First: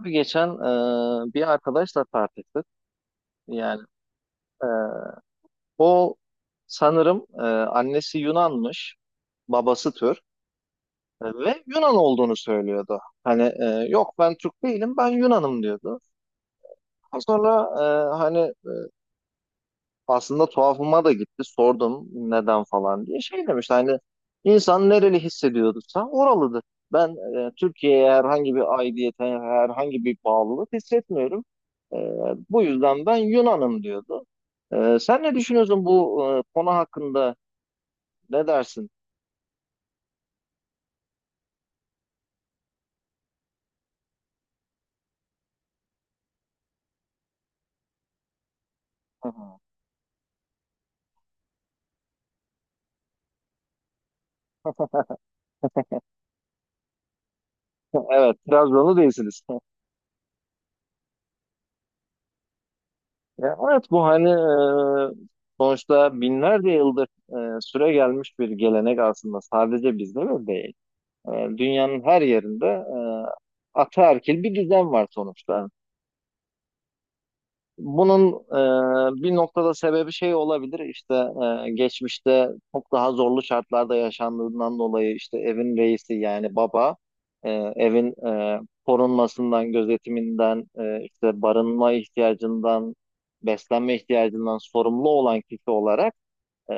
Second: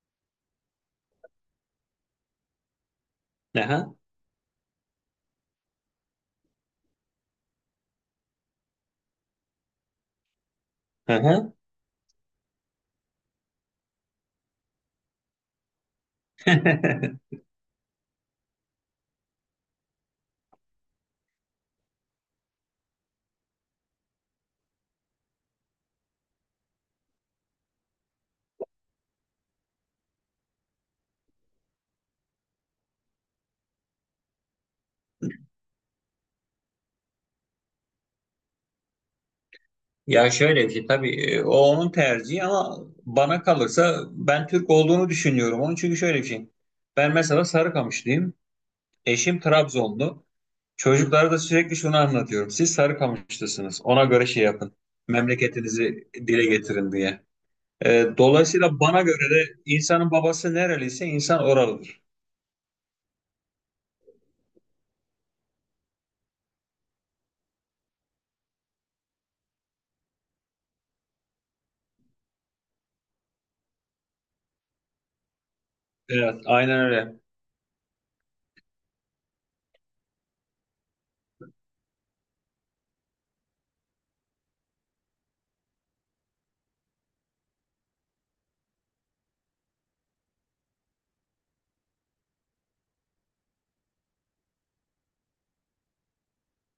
Abi, geçen bir arkadaşla tartıştık. Yani Aha, e, o sanırım annesi Yunanmış, babası Türk. Aha. Ve Yunan olduğunu söylüyordu. Hani yok ben Türk değilim, ben Yunanım diyordu. Sonra hani aslında tuhafıma da gitti. Sordum neden falan diye. Şey demiş hani insan nereli hissediyorsa oralıdır. Ben Türkiye'ye herhangi bir aidiyete, herhangi bir bağlılık hissetmiyorum. E, Bu yüzden ben Yunan'ım diyordu. Sen ne düşünüyorsun bu konu hakkında? Ne dersin? Ya şöyle bir şey tabii o onun tercihi ama bana kalırsa ben Türk olduğunu düşünüyorum onun çünkü şöyle bir şey. Ben mesela Sarıkamışlıyım. Hı Eşim hı. Trabzonlu. Çocuklara da sürekli şunu anlatıyorum. Siz Sarıkamışlısınız. Ona göre şey yapın. Memleketinizi dile getirin diye. Evet, Dolayısıyla Trabzonlu bana göre değilsiniz. de insanın babası nereliyse insan oralıdır. Ya, evet bu hani sonuçta binlerce yıldır süre gelmiş bir gelenek, aslında sadece bizde de değil. E, Dünyanın her yerinde ataerkil bir düzen var sonuçta. Evet, aynen öyle. Bunun bir noktada sebebi şey olabilir, işte geçmişte çok daha zorlu şartlarda yaşandığından dolayı işte evin reisi yani baba, e, evin korunmasından, gözetiminden, işte barınma ihtiyacından, beslenme ihtiyacından sorumlu olan kişi olarak, e,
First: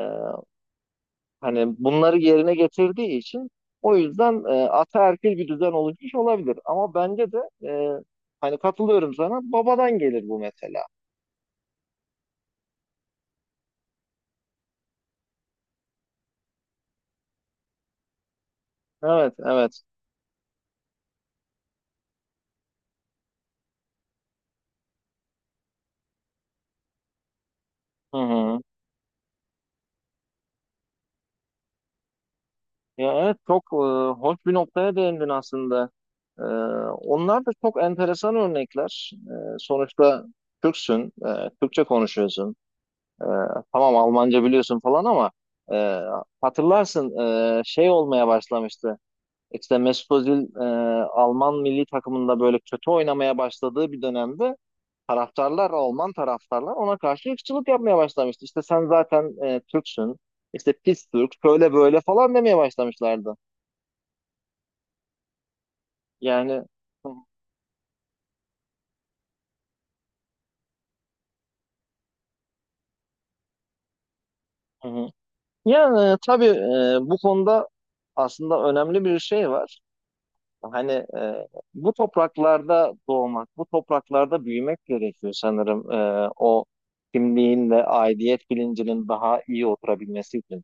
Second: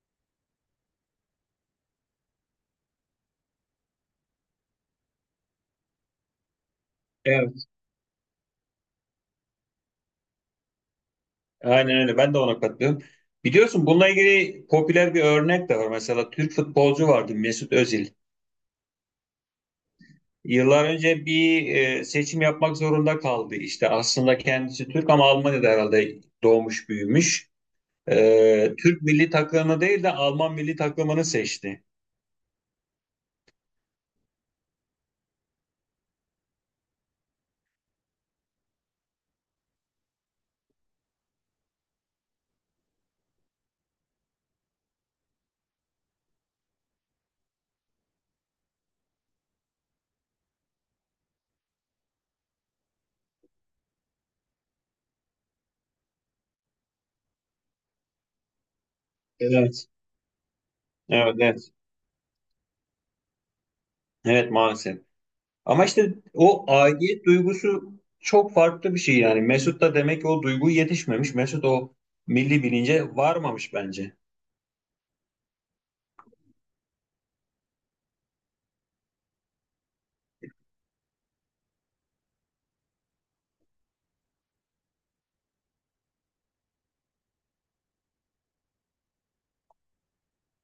Hani bunları yerine getirdiği için, o yüzden ataerkil bir düzen oluşmuş olabilir. Ama bence de Evet. e, hani katılıyorum sana, babadan gelir bu mesela. Aynen öyle. Ben de ona katılıyorum. Biliyorsun bununla ilgili popüler bir örnek de var. Mesela Türk futbolcu vardı Mesut Özil. Evet, evet. Yıllar önce bir seçim yapmak zorunda kaldı. İşte aslında kendisi Türk ama Almanya'da herhalde doğmuş büyümüş. Hı hı. Türk milli takımını değil de Alman milli takımını seçti. Ya evet, çok hoş bir noktaya değindin aslında. E, Onlar da çok enteresan örnekler. Sonuçta Türksün, Türkçe konuşuyorsun. E, tamam, Almanca biliyorsun falan ama e, hatırlarsın, şey olmaya başlamıştı. İşte Mesut Özil Alman milli takımında böyle kötü oynamaya başladığı bir dönemde taraftarlar, Alman taraftarlar ona karşı ırkçılık yapmaya başlamıştı. İşte sen zaten Evet. Türksün, işte pis Türk, Evet, evet. şöyle böyle falan demeye başlamışlardı. Evet maalesef. Ama işte Yani. o aidiyet duygusu çok farklı bir şey yani. Mesut da demek ki o duygu yetişmemiş. Mesut o milli bilince varmamış bence. Hı hı. Yani tabii bu konuda aslında önemli bir şey var. Hani bu topraklarda doğmak, bu topraklarda büyümek gerekiyor sanırım, o kimliğin ve aidiyet bilincinin daha iyi oturabilmesi için.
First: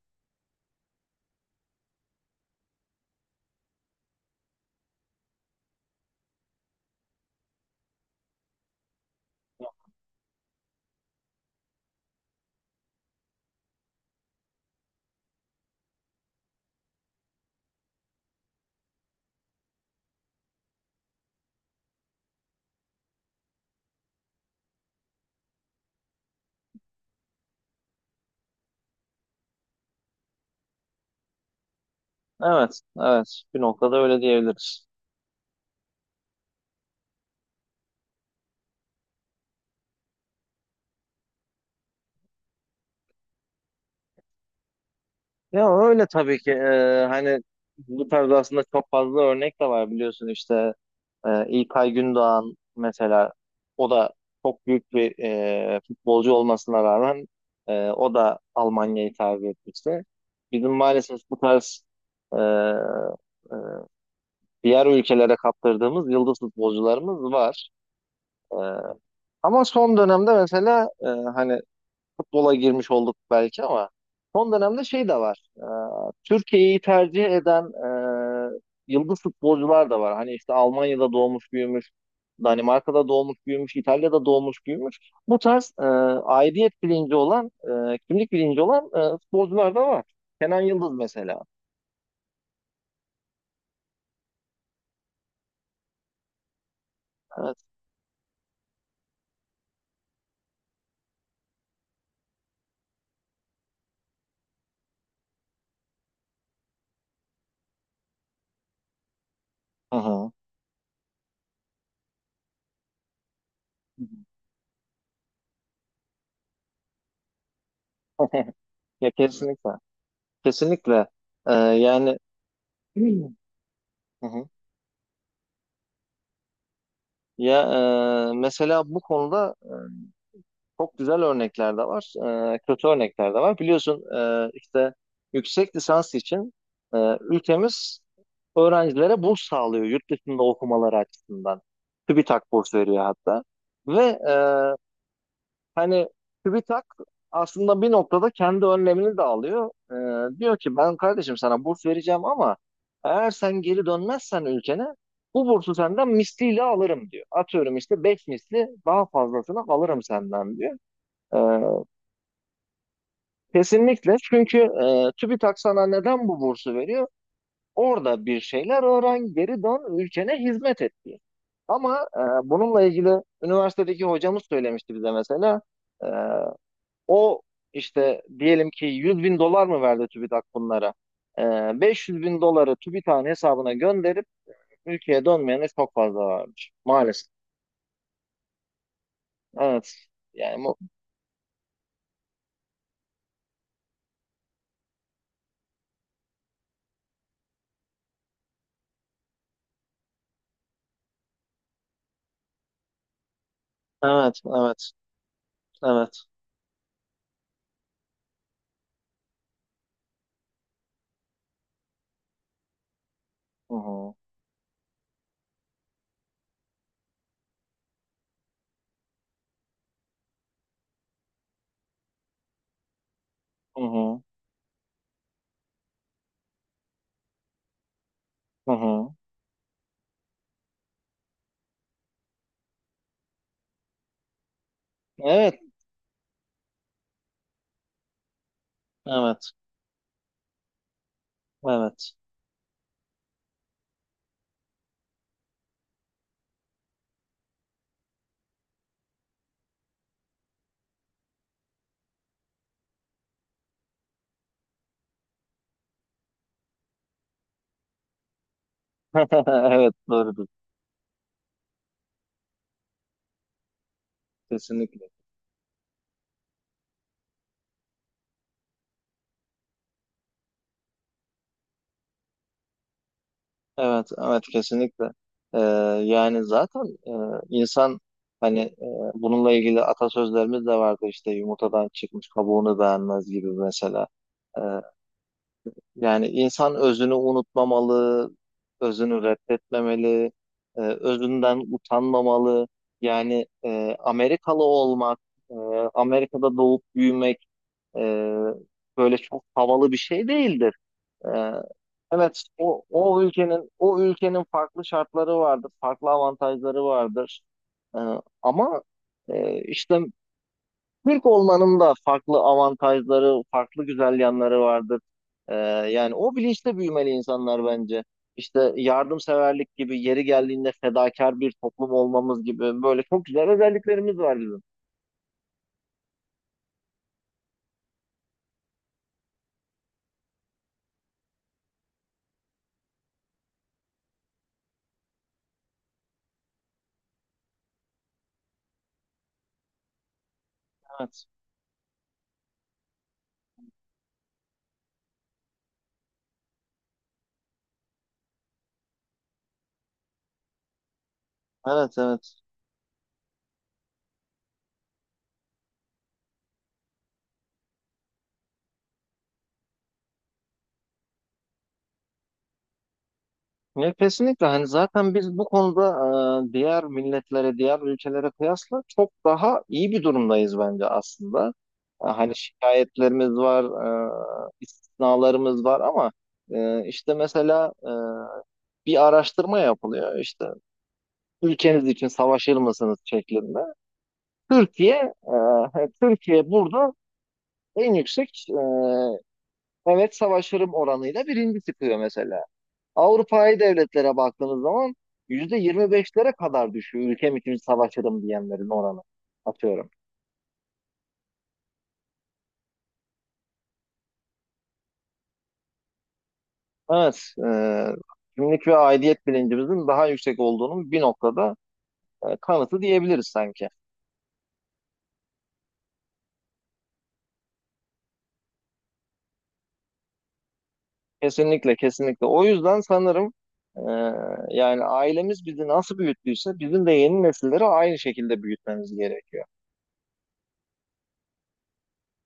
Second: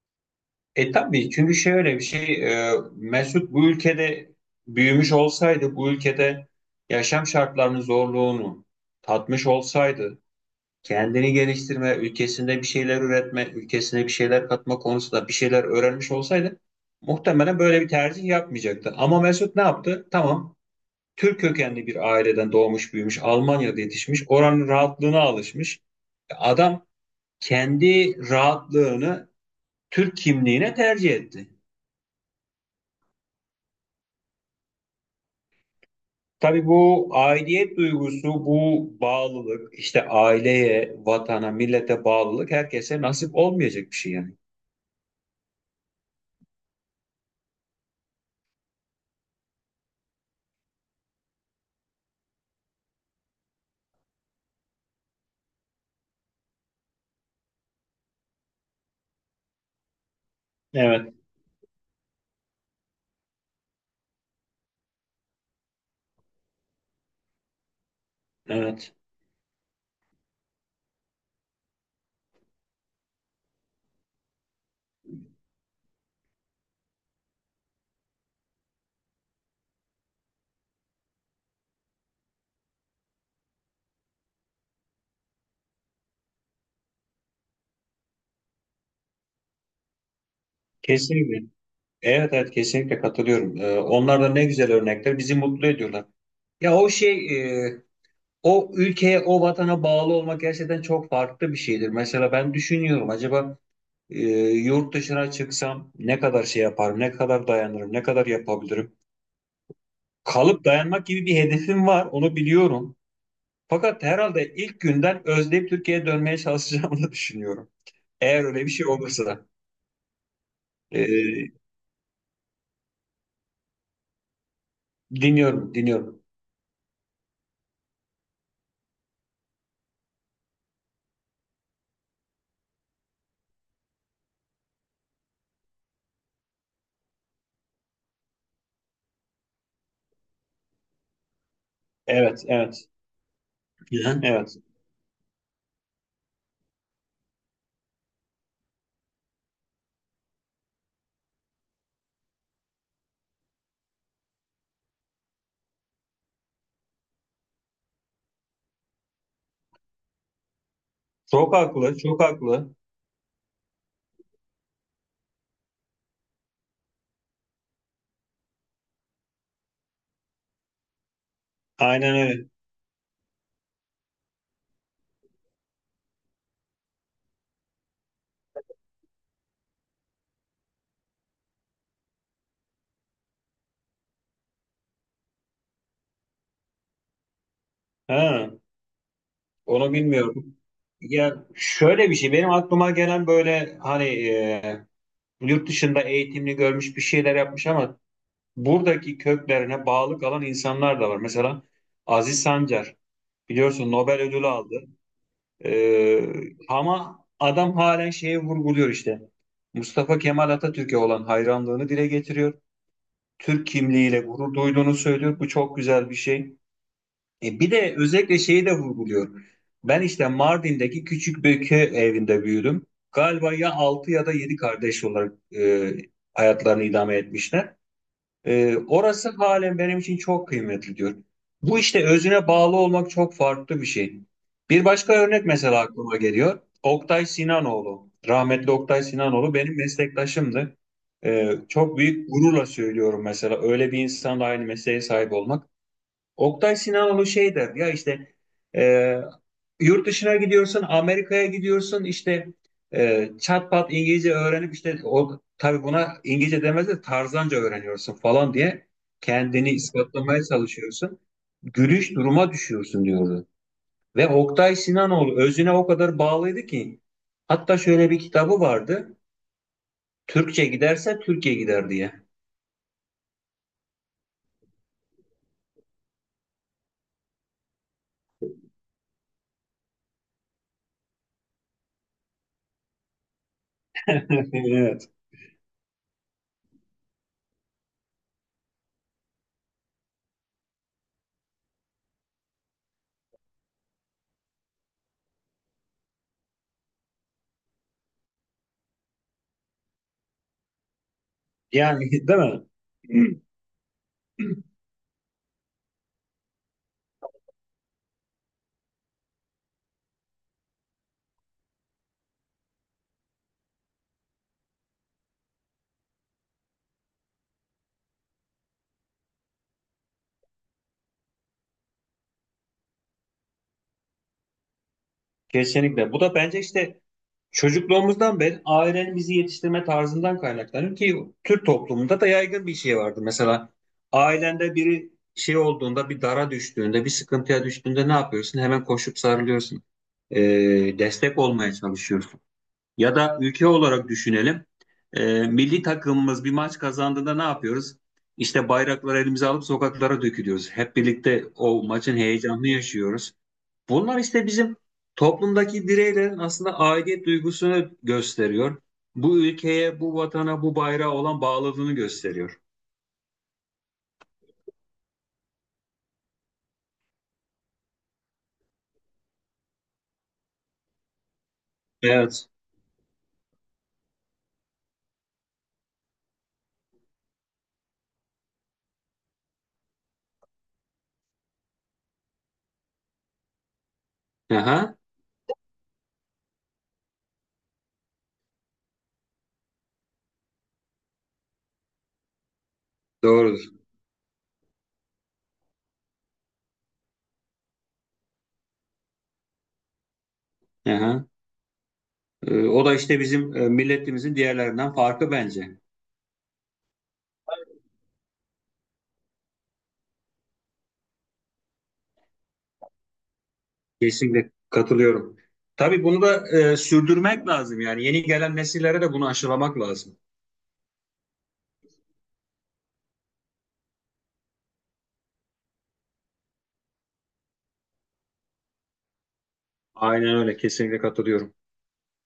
E tabii çünkü şöyle bir şey, Mesut bu ülkede büyümüş olsaydı bu ülkede yaşam şartlarının zorluğunu tatmış olsaydı kendini geliştirme, ülkesinde bir şeyler üretme, ülkesine bir şeyler katma konusunda bir şeyler öğrenmiş olsaydı muhtemelen böyle bir tercih yapmayacaktı. Ama Mesut ne yaptı? Tamam, Türk kökenli bir aileden doğmuş büyümüş, Almanya'da yetişmiş, oranın rahatlığına alışmış. Adam kendi rahatlığını Türk kimliğine tercih etti. Evet, evet. Bir noktada öyle diyebiliriz. Tabii bu aidiyet duygusu, bu bağlılık, işte aileye, vatana, millete bağlılık herkese nasip olmayacak bir şey yani. Ya öyle tabii ki. Hani bu tarz aslında çok fazla örnek de var, biliyorsun işte İlkay Gündoğan mesela, o da çok büyük bir futbolcu olmasına rağmen o da Almanya'yı tercih etmişti. Bizim Evet, maalesef bu tarz e, e, diğer ülkelere kaptırdığımız yıldız futbolcularımız var. E, evet. Ama son dönemde mesela, hani futbola girmiş olduk belki ama son dönemde şey de var. Türkiye'yi tercih eden yıldız futbolcular da var. Hani işte Almanya'da doğmuş büyümüş, Danimarka'da doğmuş büyümüş, İtalya'da doğmuş büyümüş. Bu tarz aidiyet bilinci olan, kimlik bilinci olan futbolcular da var. Kenan Yıldız mesela. Kesinlikle. Evet, evet kesinlikle katılıyorum. Onlar da ne güzel örnekler, bizi mutlu ediyorlar. Ya o şey, Evet. e, o ülkeye, o vatana bağlı olmak gerçekten çok farklı bir şeydir. Mesela ben düşünüyorum acaba, e, yurt dışına çıksam ne kadar şey yaparım, ne kadar dayanırım, ne kadar yapabilirim. Hı hı. Kalıp dayanmak gibi bir hedefim var, onu biliyorum. Fakat herhalde ilk günden özleyip Türkiye'ye dönmeye çalışacağımı da düşünüyorum. Eğer öyle bir şey Ya, olursa. kesinlikle. Kesinlikle. E, Yani. Hı hı. Dinliyorum, dinliyorum. Ya mesela bu konuda çok güzel örnekler de var, kötü örnekler de var. Biliyorsun işte yüksek lisans için ülkemiz öğrencilere burs sağlıyor yurt dışında okumaları açısından. Evet, TÜBİTAK burs evet. veriyor hatta. Hı Ve hı. e, Evet. hani TÜBİTAK aslında bir noktada kendi önlemini de alıyor. Diyor ki ben kardeşim sana burs vereceğim ama eğer sen geri dönmezsen ülkene bu bursu senden misliyle alırım diyor. Atıyorum işte 5 misli daha fazlasını alırım senden diyor. E, Çok haklı, çok haklı. Kesinlikle. Çünkü TÜBİTAK sana neden bu bursu veriyor? Orada bir şeyler öğren, geri dön, ülkene hizmet et diye. Ama Aynen öyle. bununla ilgili üniversitedeki hocamız söylemişti bize mesela. E, O işte diyelim ki 100 bin dolar mı verdi TÜBİTAK bunlara? E, 500 bin doları TÜBİTAK'ın hesabına gönderip ülkeye dönmeyene çok fazla varmış. Maalesef. Ha. Onu Evet. bilmiyorum. Yani bu... Ya şöyle bir şey benim aklıma gelen, böyle hani, yurt dışında eğitimli görmüş bir şeyler yapmış ama buradaki köklerine bağlı kalan insanlar da var. Mesela Aziz Sancar, biliyorsun Nobel Evet, ödülü aldı. evet, evet. Ama adam halen şeye vurguluyor işte. Mustafa Kemal Atatürk'e olan hayranlığını dile getiriyor. Türk Hı hı, kimliğiyle gurur duyduğunu söylüyor. Bu çok güzel bir şey. Bir de özellikle şeyi de vurguluyor. Ben işte Mardin'deki küçük bir köy evinde büyüdüm. Galiba ya hı altı hı, ya da 7 kardeş olarak hayatlarını idame etmişler. hı hı. Orası halen benim için çok kıymetli diyor. Bu işte özüne bağlı olmak çok farklı bir şey. Bir başka örnek Evet, mesela aklıma geliyor. Oktay Sinanoğlu, rahmetli Oktay evet, Sinanoğlu benim meslektaşımdı. Çok evet. büyük gururla söylüyorum mesela öyle bir insanla aynı mesleğe sahip olmak. Oktay Sinanoğlu şey der ya işte, e, yurt dışına gidiyorsun, Amerika'ya gidiyorsun, işte çat pat İngilizce öğrenip, işte o tabii buna İngilizce demez de tarzanca öğreniyorsun falan diye kendini Evet, ispatlamaya doğrudur. çalışıyorsun. Gülüş duruma düşüyorsun diyordu. Ve Oktay Kesinlikle. Sinanoğlu özüne o kadar bağlıydı ki hatta şöyle bir kitabı vardı. Türkçe giderse Türkiye gider diye. Evet, evet, kesinlikle. Ee, Yani zaten e, insan, hani bununla ilgili atasözlerimiz de vardı işte, yumurtadan çıkmış kabuğunu beğenmez gibi mesela. Ee, Evet. Yani insan özünü unutmamalı, özünü reddetmemeli, özünden utanmamalı. Yani Amerikalı olmak, e, Amerika'da doğup büyümek e, böyle çok havalı bir şey değildir. Ee, Yani değil evet, mi? o, o ülkenin o ülkenin farklı şartları vardır, farklı avantajları vardır. Ee, Ama işte Türk olmanın da farklı avantajları, farklı güzel yanları vardır. Ee, Yani o bilinçte büyümeli insanlar bence. İşte yardımseverlik gibi, yeri geldiğinde fedakar bir toplum olmamız gibi böyle çok güzel özelliklerimiz var bizim. Kesinlikle. Bu da bence işte çocukluğumuzdan beri ailenin bizi yetiştirme tarzından kaynaklanıyor ki Türk toplumunda da yaygın bir şey vardı. Mesela ailende biri şey olduğunda, bir dara düştüğünde, bir sıkıntıya düştüğünde ne yapıyorsun? Hemen koşup sarılıyorsun. Evet, Destek olmaya çalışıyorsun. Ya da ülke olarak düşünelim. Milli takımımız bir maç kazandığında ne yapıyoruz? İşte bayrakları elimize alıp sokaklara dökülüyoruz. Hep birlikte o evet, maçın evet. heyecanını yaşıyoruz. Bunlar işte bizim toplumdaki bireylerin aslında aidiyet duygusunu gösteriyor. Bu ülkeye, bu vatana, bu bayrağa olan bağlılığını gösteriyor. Ya kesinlikle, hani zaten biz bu konuda diğer milletlere, diğer ülkelere kıyasla çok daha iyi bir durumdayız bence aslında. Hani Evet. şikayetlerimiz var, istisnalarımız var ama işte mesela bir araştırma yapılıyor işte, ülkeniz için savaşır mısınız şeklinde. Aha, Türkiye, Türkiye burada en yüksek, evet savaşırım oranıyla birinci çıkıyor mesela. Avrupa'yı doğrudur. devletlere baktığımız zaman %25'lere kadar düşüyor ülkem için savaşırım diyenlerin oranı, atıyorum. Aha. O da işte bizim, milletimizin diğerlerinden farkı bence. Evet, kimlik ve aidiyet bilincimizin daha yüksek olduğunun bir noktada kanıtı diyebiliriz sanki. Kesinlikle katılıyorum. Tabii bunu da, sürdürmek lazım yani. Yeni gelen nesillere de bunu aşılamak lazım. Kesinlikle, kesinlikle. O yüzden sanırım e, yani ailemiz bizi nasıl büyüttüyse bizim de yeni nesilleri aynı şekilde büyütmemiz gerekiyor. Aynen öyle, kesinlikle katılıyorum.